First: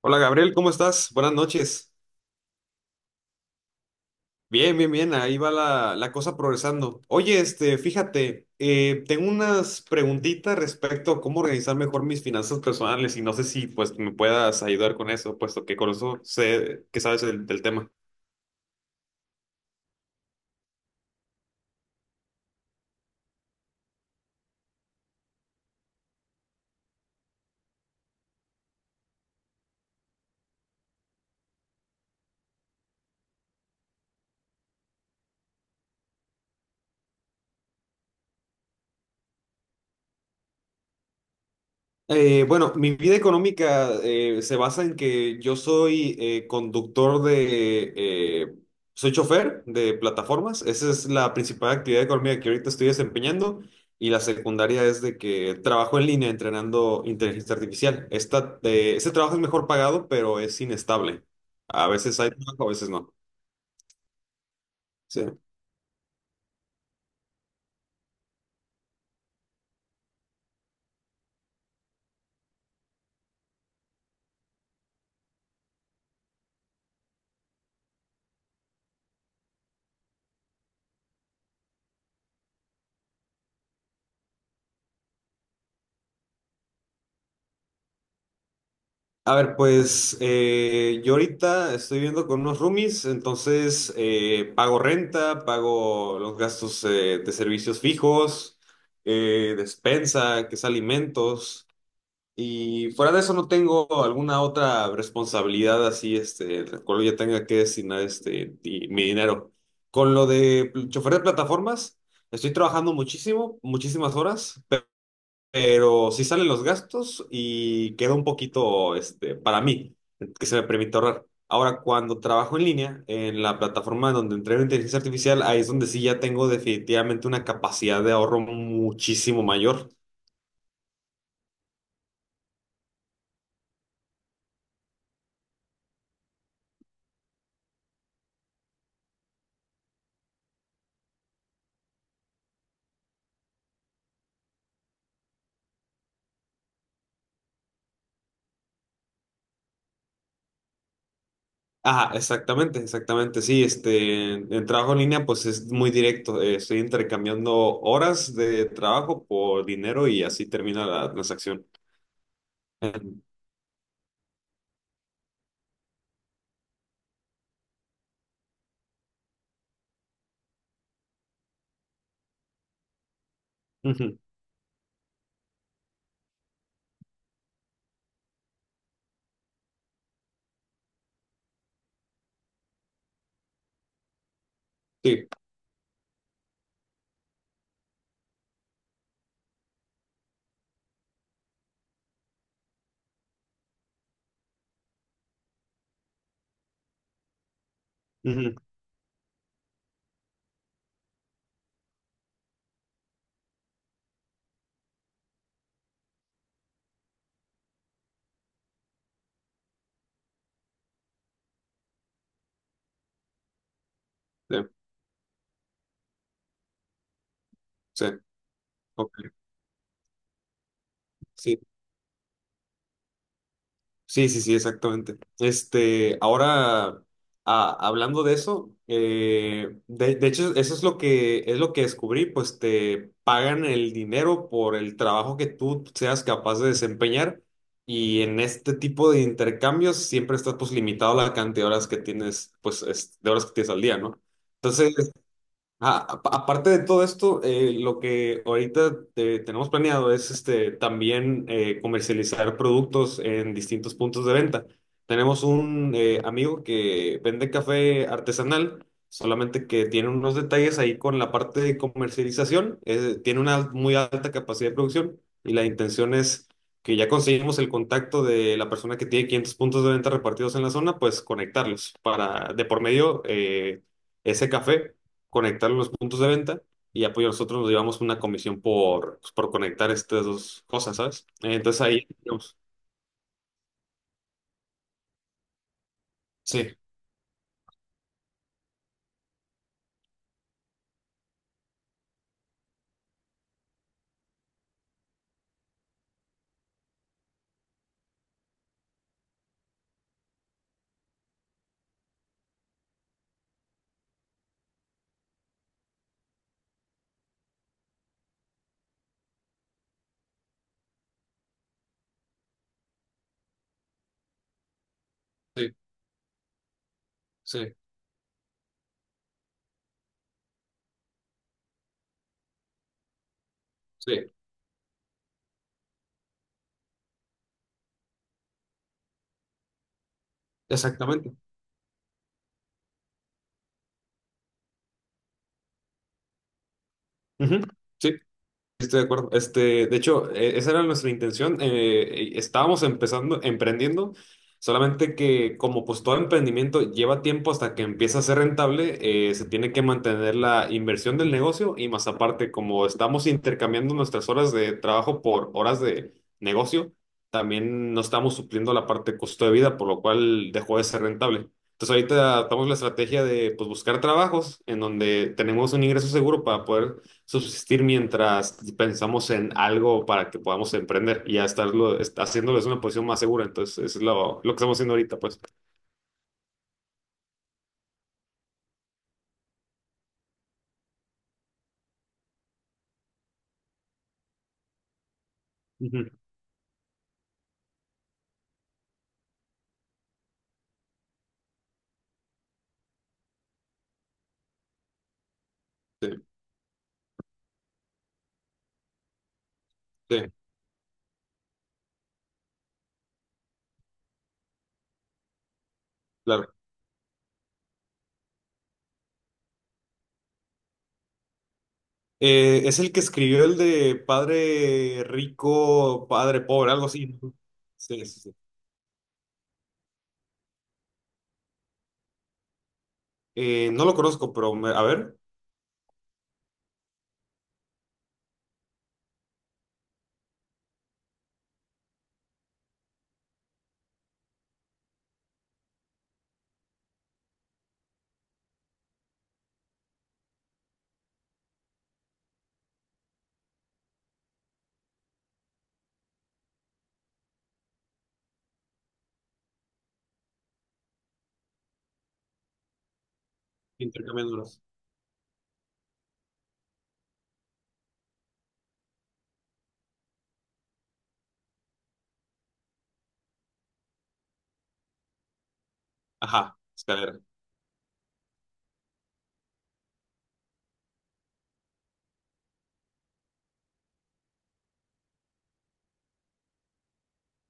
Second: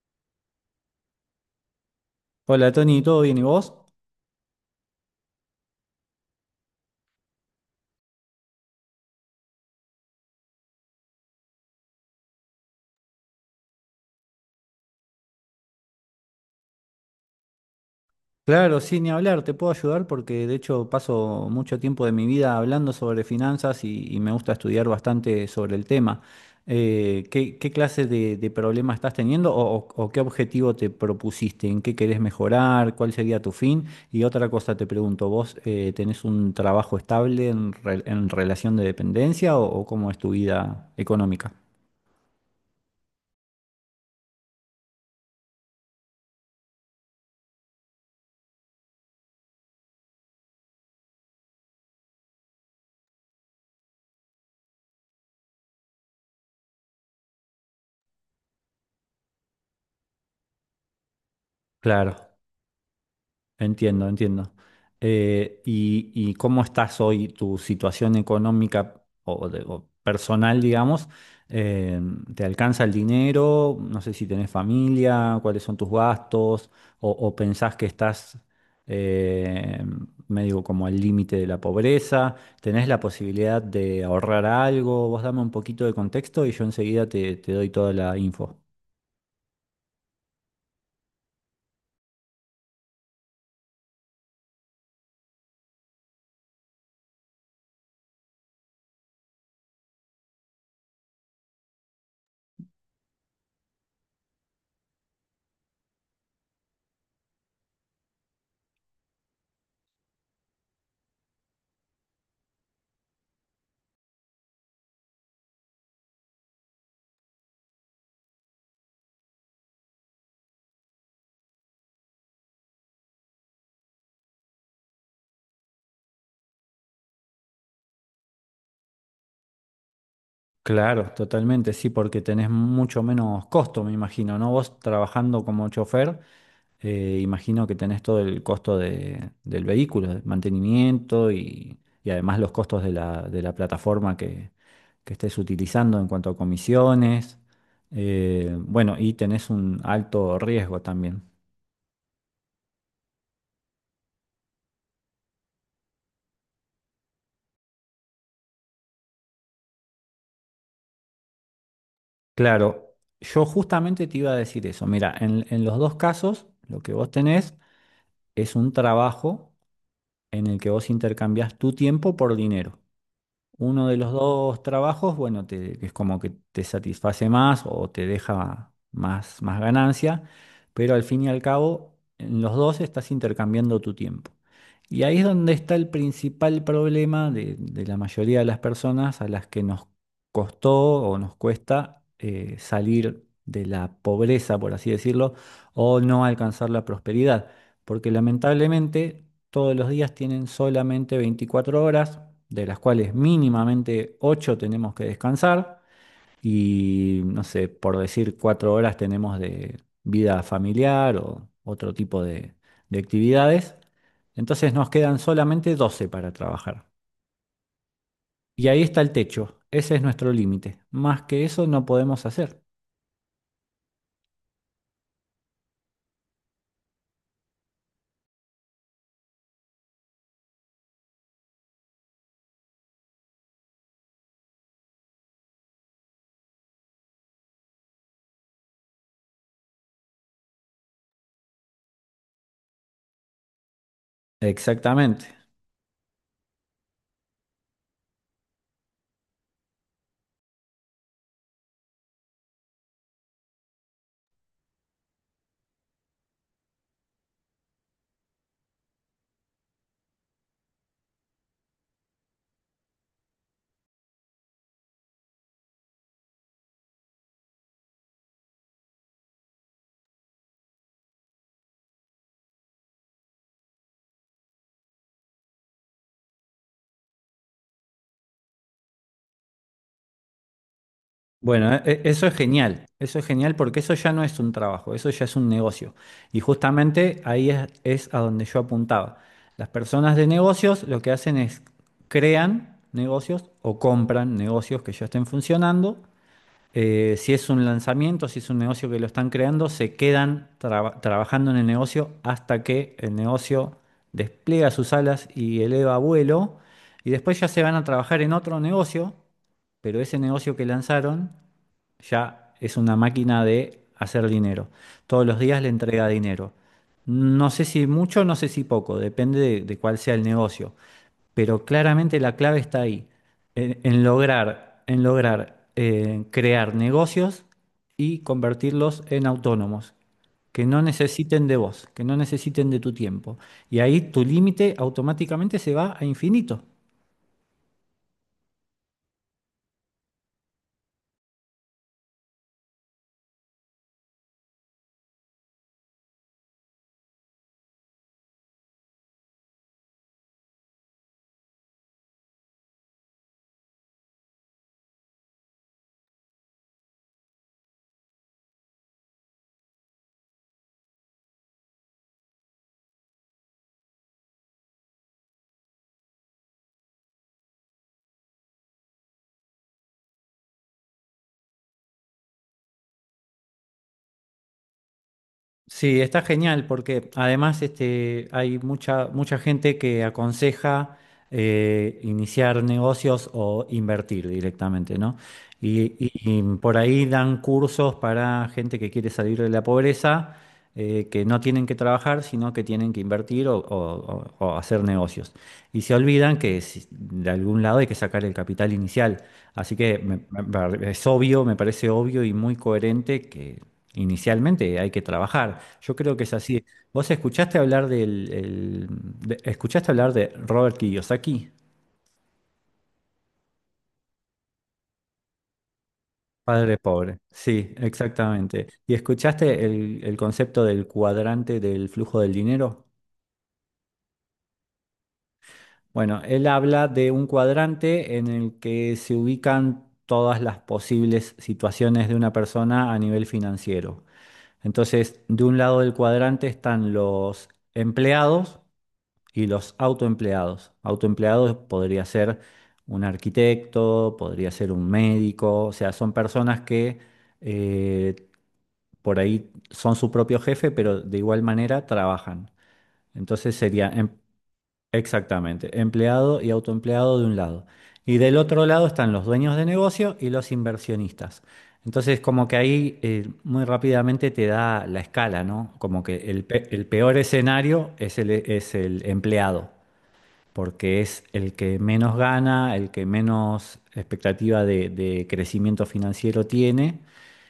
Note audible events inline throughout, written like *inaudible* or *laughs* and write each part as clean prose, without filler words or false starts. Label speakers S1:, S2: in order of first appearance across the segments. S1: Hola Gabriel, ¿cómo estás? Buenas noches.
S2: Hola Tony, ¿todo bien y vos?
S1: Bien, bien, bien, ahí va la cosa progresando. Oye, tengo unas preguntitas respecto a cómo organizar mejor mis finanzas personales y no sé si pues me puedas ayudar con eso, puesto que con eso sé que sabes del tema.
S2: Claro, sin ni hablar, te puedo ayudar porque de hecho paso mucho tiempo de mi vida hablando sobre finanzas y me gusta estudiar bastante sobre el tema. ¿ qué clase de problema estás teniendo o qué objetivo te propusiste? ¿En qué querés mejorar? ¿Cuál sería tu fin? Y otra cosa te pregunto, ¿vos tenés un trabajo estable en relación de dependencia o cómo es tu vida económica?
S1: Bueno, mi vida económica se basa en que yo soy conductor de, eh, soy chofer de plataformas. Esa es la principal actividad económica que ahorita estoy desempeñando. Y la secundaria es de que trabajo en línea entrenando inteligencia artificial. Ese trabajo es mejor pagado, pero es inestable. A
S2: Claro.
S1: veces hay trabajo, a veces no.
S2: Entiendo, entiendo.
S1: Sí.
S2: ¿Y cómo estás hoy, tu situación económica o personal, digamos? Eh, ¿Te alcanza el dinero? No sé si tenés familia, cuáles son tus gastos, o pensás que estás eh, medio como al límite de la pobreza. ¿Tenés la posibilidad de ahorrar algo? Vos dame un poquito de contexto y yo enseguida te doy toda la info.
S1: A ver, pues yo ahorita estoy viviendo con unos roomies, entonces pago renta, pago los gastos de servicios fijos, despensa, que es alimentos, y fuera de eso no tengo alguna otra responsabilidad así, este, la cual yo tenga que destinar mi dinero. Con lo de chofer de plataformas, estoy trabajando muchísimo, muchísimas horas, pero sí salen los gastos y queda un poquito, este, para mí, que se me permite ahorrar. Ahora, cuando trabajo en línea, en la plataforma donde entreno inteligencia artificial, ahí es donde sí ya tengo definitivamente una capacidad de ahorro muchísimo mayor.
S2: Claro, totalmente, sí, porque tenés mucho menos costo, me imagino, ¿no? Vos trabajando como chofer, imagino que tenés todo el costo del vehículo, de mantenimiento y además los costos de de la plataforma que estés utilizando en cuanto a comisiones. Bueno, y tenés un alto riesgo también.
S1: Ah, exactamente, exactamente, sí, este, en trabajo en línea pues es muy directo, estoy intercambiando horas de trabajo por dinero y así termina la transacción.
S2: Claro, yo justamente te iba a decir eso. Mira, en los dos casos, lo que vos tenés es un trabajo en el que vos intercambias tu tiempo por dinero. Uno de los
S1: Ujú,
S2: dos trabajos, bueno, es como que te satisface más o te deja más, más ganancia, pero al fin y al cabo, en los dos estás intercambiando tu tiempo. Y ahí es
S1: sí,
S2: donde está el principal problema de la mayoría de las personas a las que nos costó o nos cuesta salir de la pobreza, por así decirlo, o no alcanzar la prosperidad. Porque
S1: ujú,
S2: lamentablemente todos los días tienen solamente 24 horas, de las cuales mínimamente 8 tenemos que descansar y, no sé, por decir 4 horas tenemos de vida familiar o otro tipo de actividades.
S1: sí,
S2: Entonces nos quedan solamente 12 para trabajar.
S1: sí,
S2: Y ahí está el
S1: ok,
S2: techo, ese es nuestro límite. Más que
S1: sí.
S2: eso no podemos hacer.
S1: Sí, sí, sí, exactamente. Este, ahora, hablando de eso, de hecho, eso es lo que descubrí, pues te pagan el dinero por el trabajo que tú seas capaz de desempeñar y en este tipo de intercambios siempre estás pues limitado a la cantidad de horas que tienes, de horas que tienes al día, ¿no? Entonces
S2: Exactamente.
S1: Aparte de todo esto, lo que ahorita tenemos planeado es este, también comercializar productos en distintos puntos de venta. Tenemos un amigo que vende café artesanal, solamente que tiene unos detalles ahí con la parte de comercialización. Tiene una muy alta capacidad de producción y la intención es que ya conseguimos el contacto de la persona que tiene 500 puntos de venta repartidos en la zona, pues conectarlos para de por medio, ese café, conectar los puntos de venta y apoyo, nosotros nos llevamos una comisión por, pues, por conectar estas dos cosas, ¿sabes?
S2: Bueno,
S1: Entonces ahí, digamos,
S2: eso es genial porque eso ya no es un trabajo, eso ya es un negocio. Y
S1: sí,
S2: justamente ahí es a donde yo apuntaba. Las personas de negocios lo que hacen es crean negocios o compran negocios que ya estén funcionando. Si es un lanzamiento, si es un negocio que lo están creando, se quedan trabajando en el negocio hasta que el negocio despliega sus alas y eleva vuelo. Y después ya se van a trabajar en otro negocio, pero ese negocio que lanzaron ya es una máquina de hacer dinero. Todos los días le
S1: sí,
S2: entrega dinero. No sé
S1: sí,
S2: si mucho, no sé si poco, depende de cuál sea el negocio, pero claramente la clave está ahí,
S1: sí,
S2: en lograr crear negocios y convertirlos en autónomos, que no
S1: exactamente.
S2: necesiten de vos, que no necesiten de tu tiempo. Y ahí tu límite automáticamente se va a infinito.
S1: Ujú, sí. Estoy de acuerdo. Este, de hecho, esa era nuestra intención. Estábamos empezando, emprendiendo, solamente que como pues todo emprendimiento lleva tiempo hasta que empieza a ser rentable, se tiene que mantener la inversión del negocio y más aparte, como estamos intercambiando nuestras horas de trabajo por horas de negocio, también no estamos supliendo la parte de costo de vida, por lo cual dejó de ser rentable. Entonces ahorita adaptamos la estrategia de pues buscar trabajos en donde tenemos un ingreso seguro para poder subsistir mientras pensamos en algo para que podamos emprender y ya estarlo, haciéndolo es una posición más segura. Entonces, eso es lo que estamos haciendo ahorita, pues.
S2: Sí, está genial porque además este, hay mucha, mucha gente que aconseja iniciar negocios o invertir directamente, ¿no? Y, y-
S1: Ujú.
S2: y por ahí dan cursos para gente que quiere salir de la pobreza, que no tienen que trabajar, sino que tienen que invertir o hacer negocios. Y se
S1: Sí,
S2: olvidan que de algún lado hay que sacar el capital inicial. Así que
S1: sí,
S2: es obvio, me parece obvio y muy coherente que inicialmente hay que trabajar. Yo creo que es
S1: claro.
S2: así. ¿Vos escuchaste hablar escuchaste hablar de Robert Kiyosaki?
S1: Es el que escribió el de padre rico, padre pobre,
S2: Padre
S1: algo así,
S2: pobre.
S1: ¿no?
S2: Sí,
S1: Sí, sí, sí.
S2: exactamente. ¿Y escuchaste el concepto del cuadrante del flujo del dinero?
S1: No lo conozco, pero a ver,
S2: Bueno, él habla de un cuadrante en el que se ubican todas las posibles situaciones de una persona a nivel financiero. Entonces, de un lado del cuadrante están los empleados y los autoempleados. Autoempleados podría ser un arquitecto, podría ser un médico, o sea, son personas que eh, por ahí son su propio jefe, pero de igual manera trabajan. Entonces sería
S1: intercambiándolos.
S2: exactamente empleado y autoempleado de un lado. Y del otro lado están los dueños de negocio y los inversionistas. Entonces, como que ahí muy rápidamente te da la escala, ¿no? Como que
S1: Ajá,
S2: el peor
S1: escalera.
S2: escenario es es el empleado, porque es el que menos gana, el que menos expectativa de crecimiento financiero tiene.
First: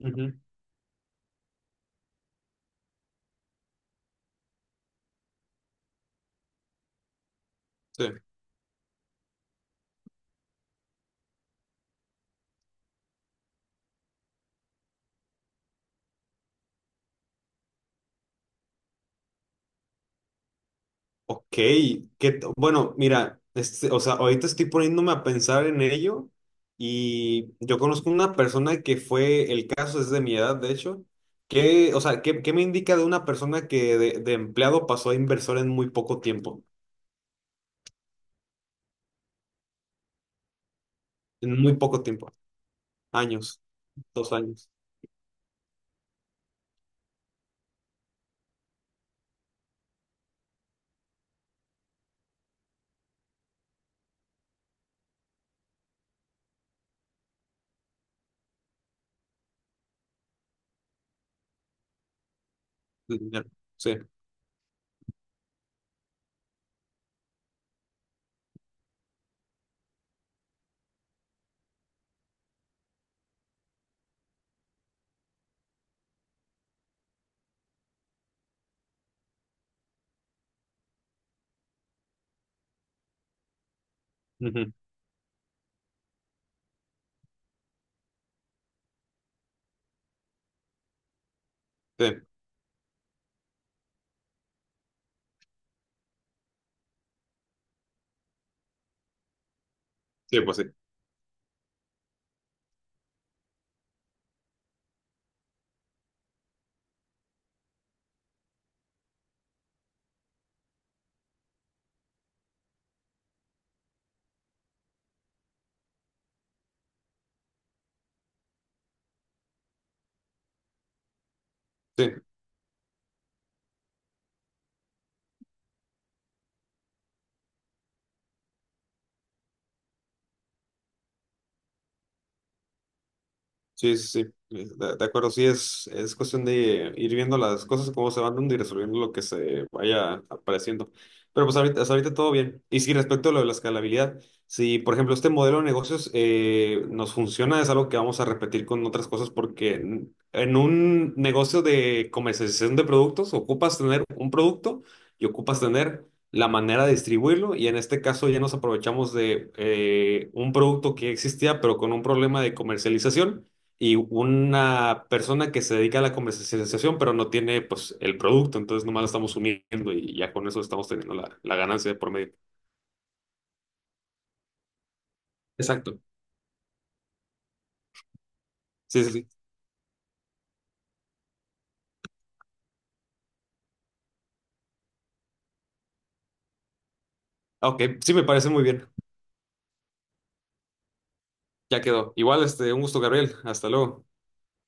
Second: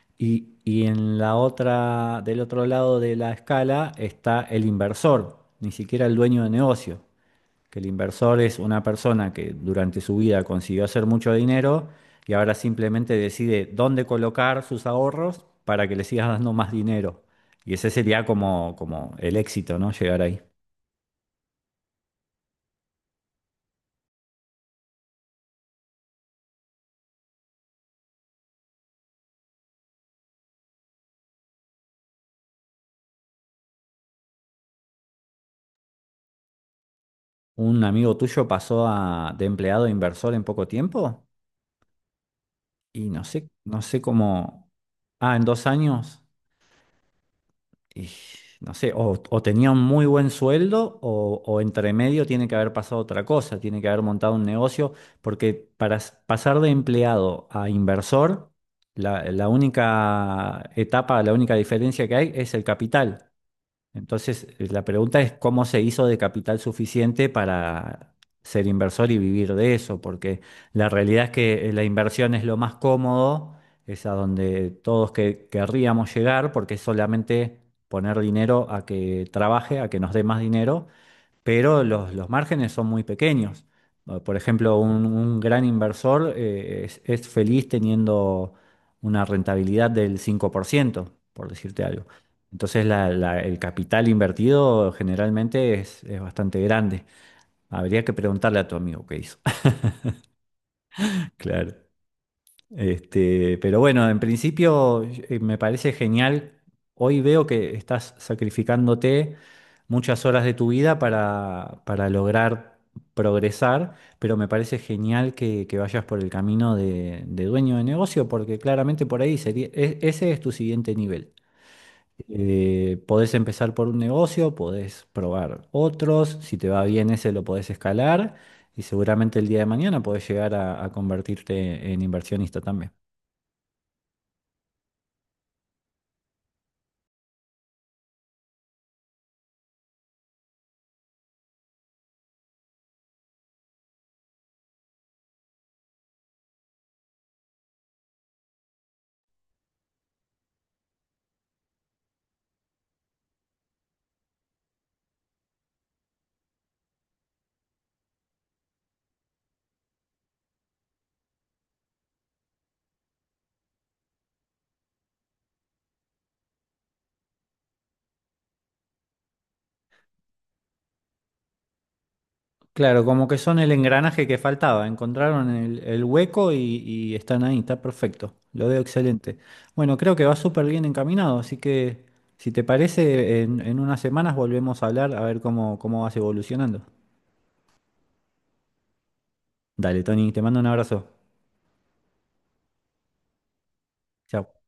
S1: Ujú,
S2: Y en la otra, del otro lado de la escala está el inversor, ni siquiera el dueño de negocio, que el
S1: sí.
S2: inversor es una persona que durante su vida consiguió hacer mucho dinero, y ahora simplemente decide dónde colocar sus ahorros para que le sigas dando más dinero. Y ese sería como, como el éxito, ¿no? Llegar ahí.
S1: Ok, bueno, mira, este, o sea, ahorita estoy poniéndome a pensar en ello y yo conozco una persona que fue, el caso es de mi edad, de hecho, que, o sea, ¿qué, qué me indica de una persona que de empleado pasó a inversor en muy poco tiempo?
S2: Un amigo tuyo pasó a, de empleado a inversor en poco tiempo
S1: En muy poco tiempo,
S2: y no sé,
S1: años,
S2: no sé
S1: 2 años,
S2: cómo, ah, en dos años, y no sé, o tenía un muy buen sueldo o entre medio tiene que haber pasado otra cosa, tiene que haber montado un negocio, porque para pasar de empleado a inversor, la única etapa, la única diferencia que hay es el
S1: de
S2: capital.
S1: dinero, sí,
S2: Entonces, la pregunta es cómo se hizo de capital suficiente para ser inversor y vivir de eso, porque la realidad es que la inversión es lo más cómodo, es a donde todos que querríamos llegar, porque es solamente poner dinero a que trabaje, a que nos dé más dinero, pero los márgenes son muy pequeños. Por
S1: ujú,
S2: ejemplo, un gran inversor es feliz teniendo una rentabilidad del 5%, por ciento, por decirte algo.
S1: sí,
S2: Entonces, el capital invertido generalmente es bastante grande. Habría que preguntarle a tu amigo qué hizo. *laughs*
S1: sí, pues sí,
S2: Claro. Este, pero bueno, en principio me parece genial. Hoy veo que estás sacrificándote muchas horas de tu vida para lograr progresar, pero me parece genial que vayas por el camino de dueño de negocio, porque claramente por ahí sería, ese es tu siguiente nivel.
S1: sí.
S2: Podés empezar por un negocio, podés probar otros, si te va bien ese lo podés escalar y seguramente el día de mañana podés llegar a convertirte en inversionista también.
S1: Sí, sí, sí, de acuerdo, sí, es cuestión de ir viendo las cosas, cómo se van dando y resolviendo lo que se vaya apareciendo. Pero pues ahorita, hasta ahorita todo bien. Y sí, respecto a lo de la escalabilidad, si por ejemplo este modelo de negocios nos funciona, es algo que vamos a repetir con otras cosas porque en un negocio de comercialización de productos ocupas tener un producto y ocupas tener la manera de distribuirlo y en este caso ya nos aprovechamos de un producto que existía pero con un problema de comercialización y una persona que se dedica a la comercialización, pero no tiene pues el producto, entonces nomás lo estamos uniendo y ya con eso estamos teniendo la ganancia de por medio.
S2: Claro, como que son el engranaje que faltaba. Encontraron
S1: Exacto.
S2: el hueco y están ahí, está perfecto. Lo veo
S1: Sí, sí, sí.
S2: excelente. Bueno, creo que va súper bien encaminado, así que si te parece, en unas semanas volvemos a hablar a ver cómo, cómo vas evolucionando.
S1: Ah, ok, sí me parece muy bien.
S2: Dale, Tony, te mando un abrazo.
S1: Ya quedó. Igual, este, un gusto, Gabriel. Hasta luego.
S2: Chao.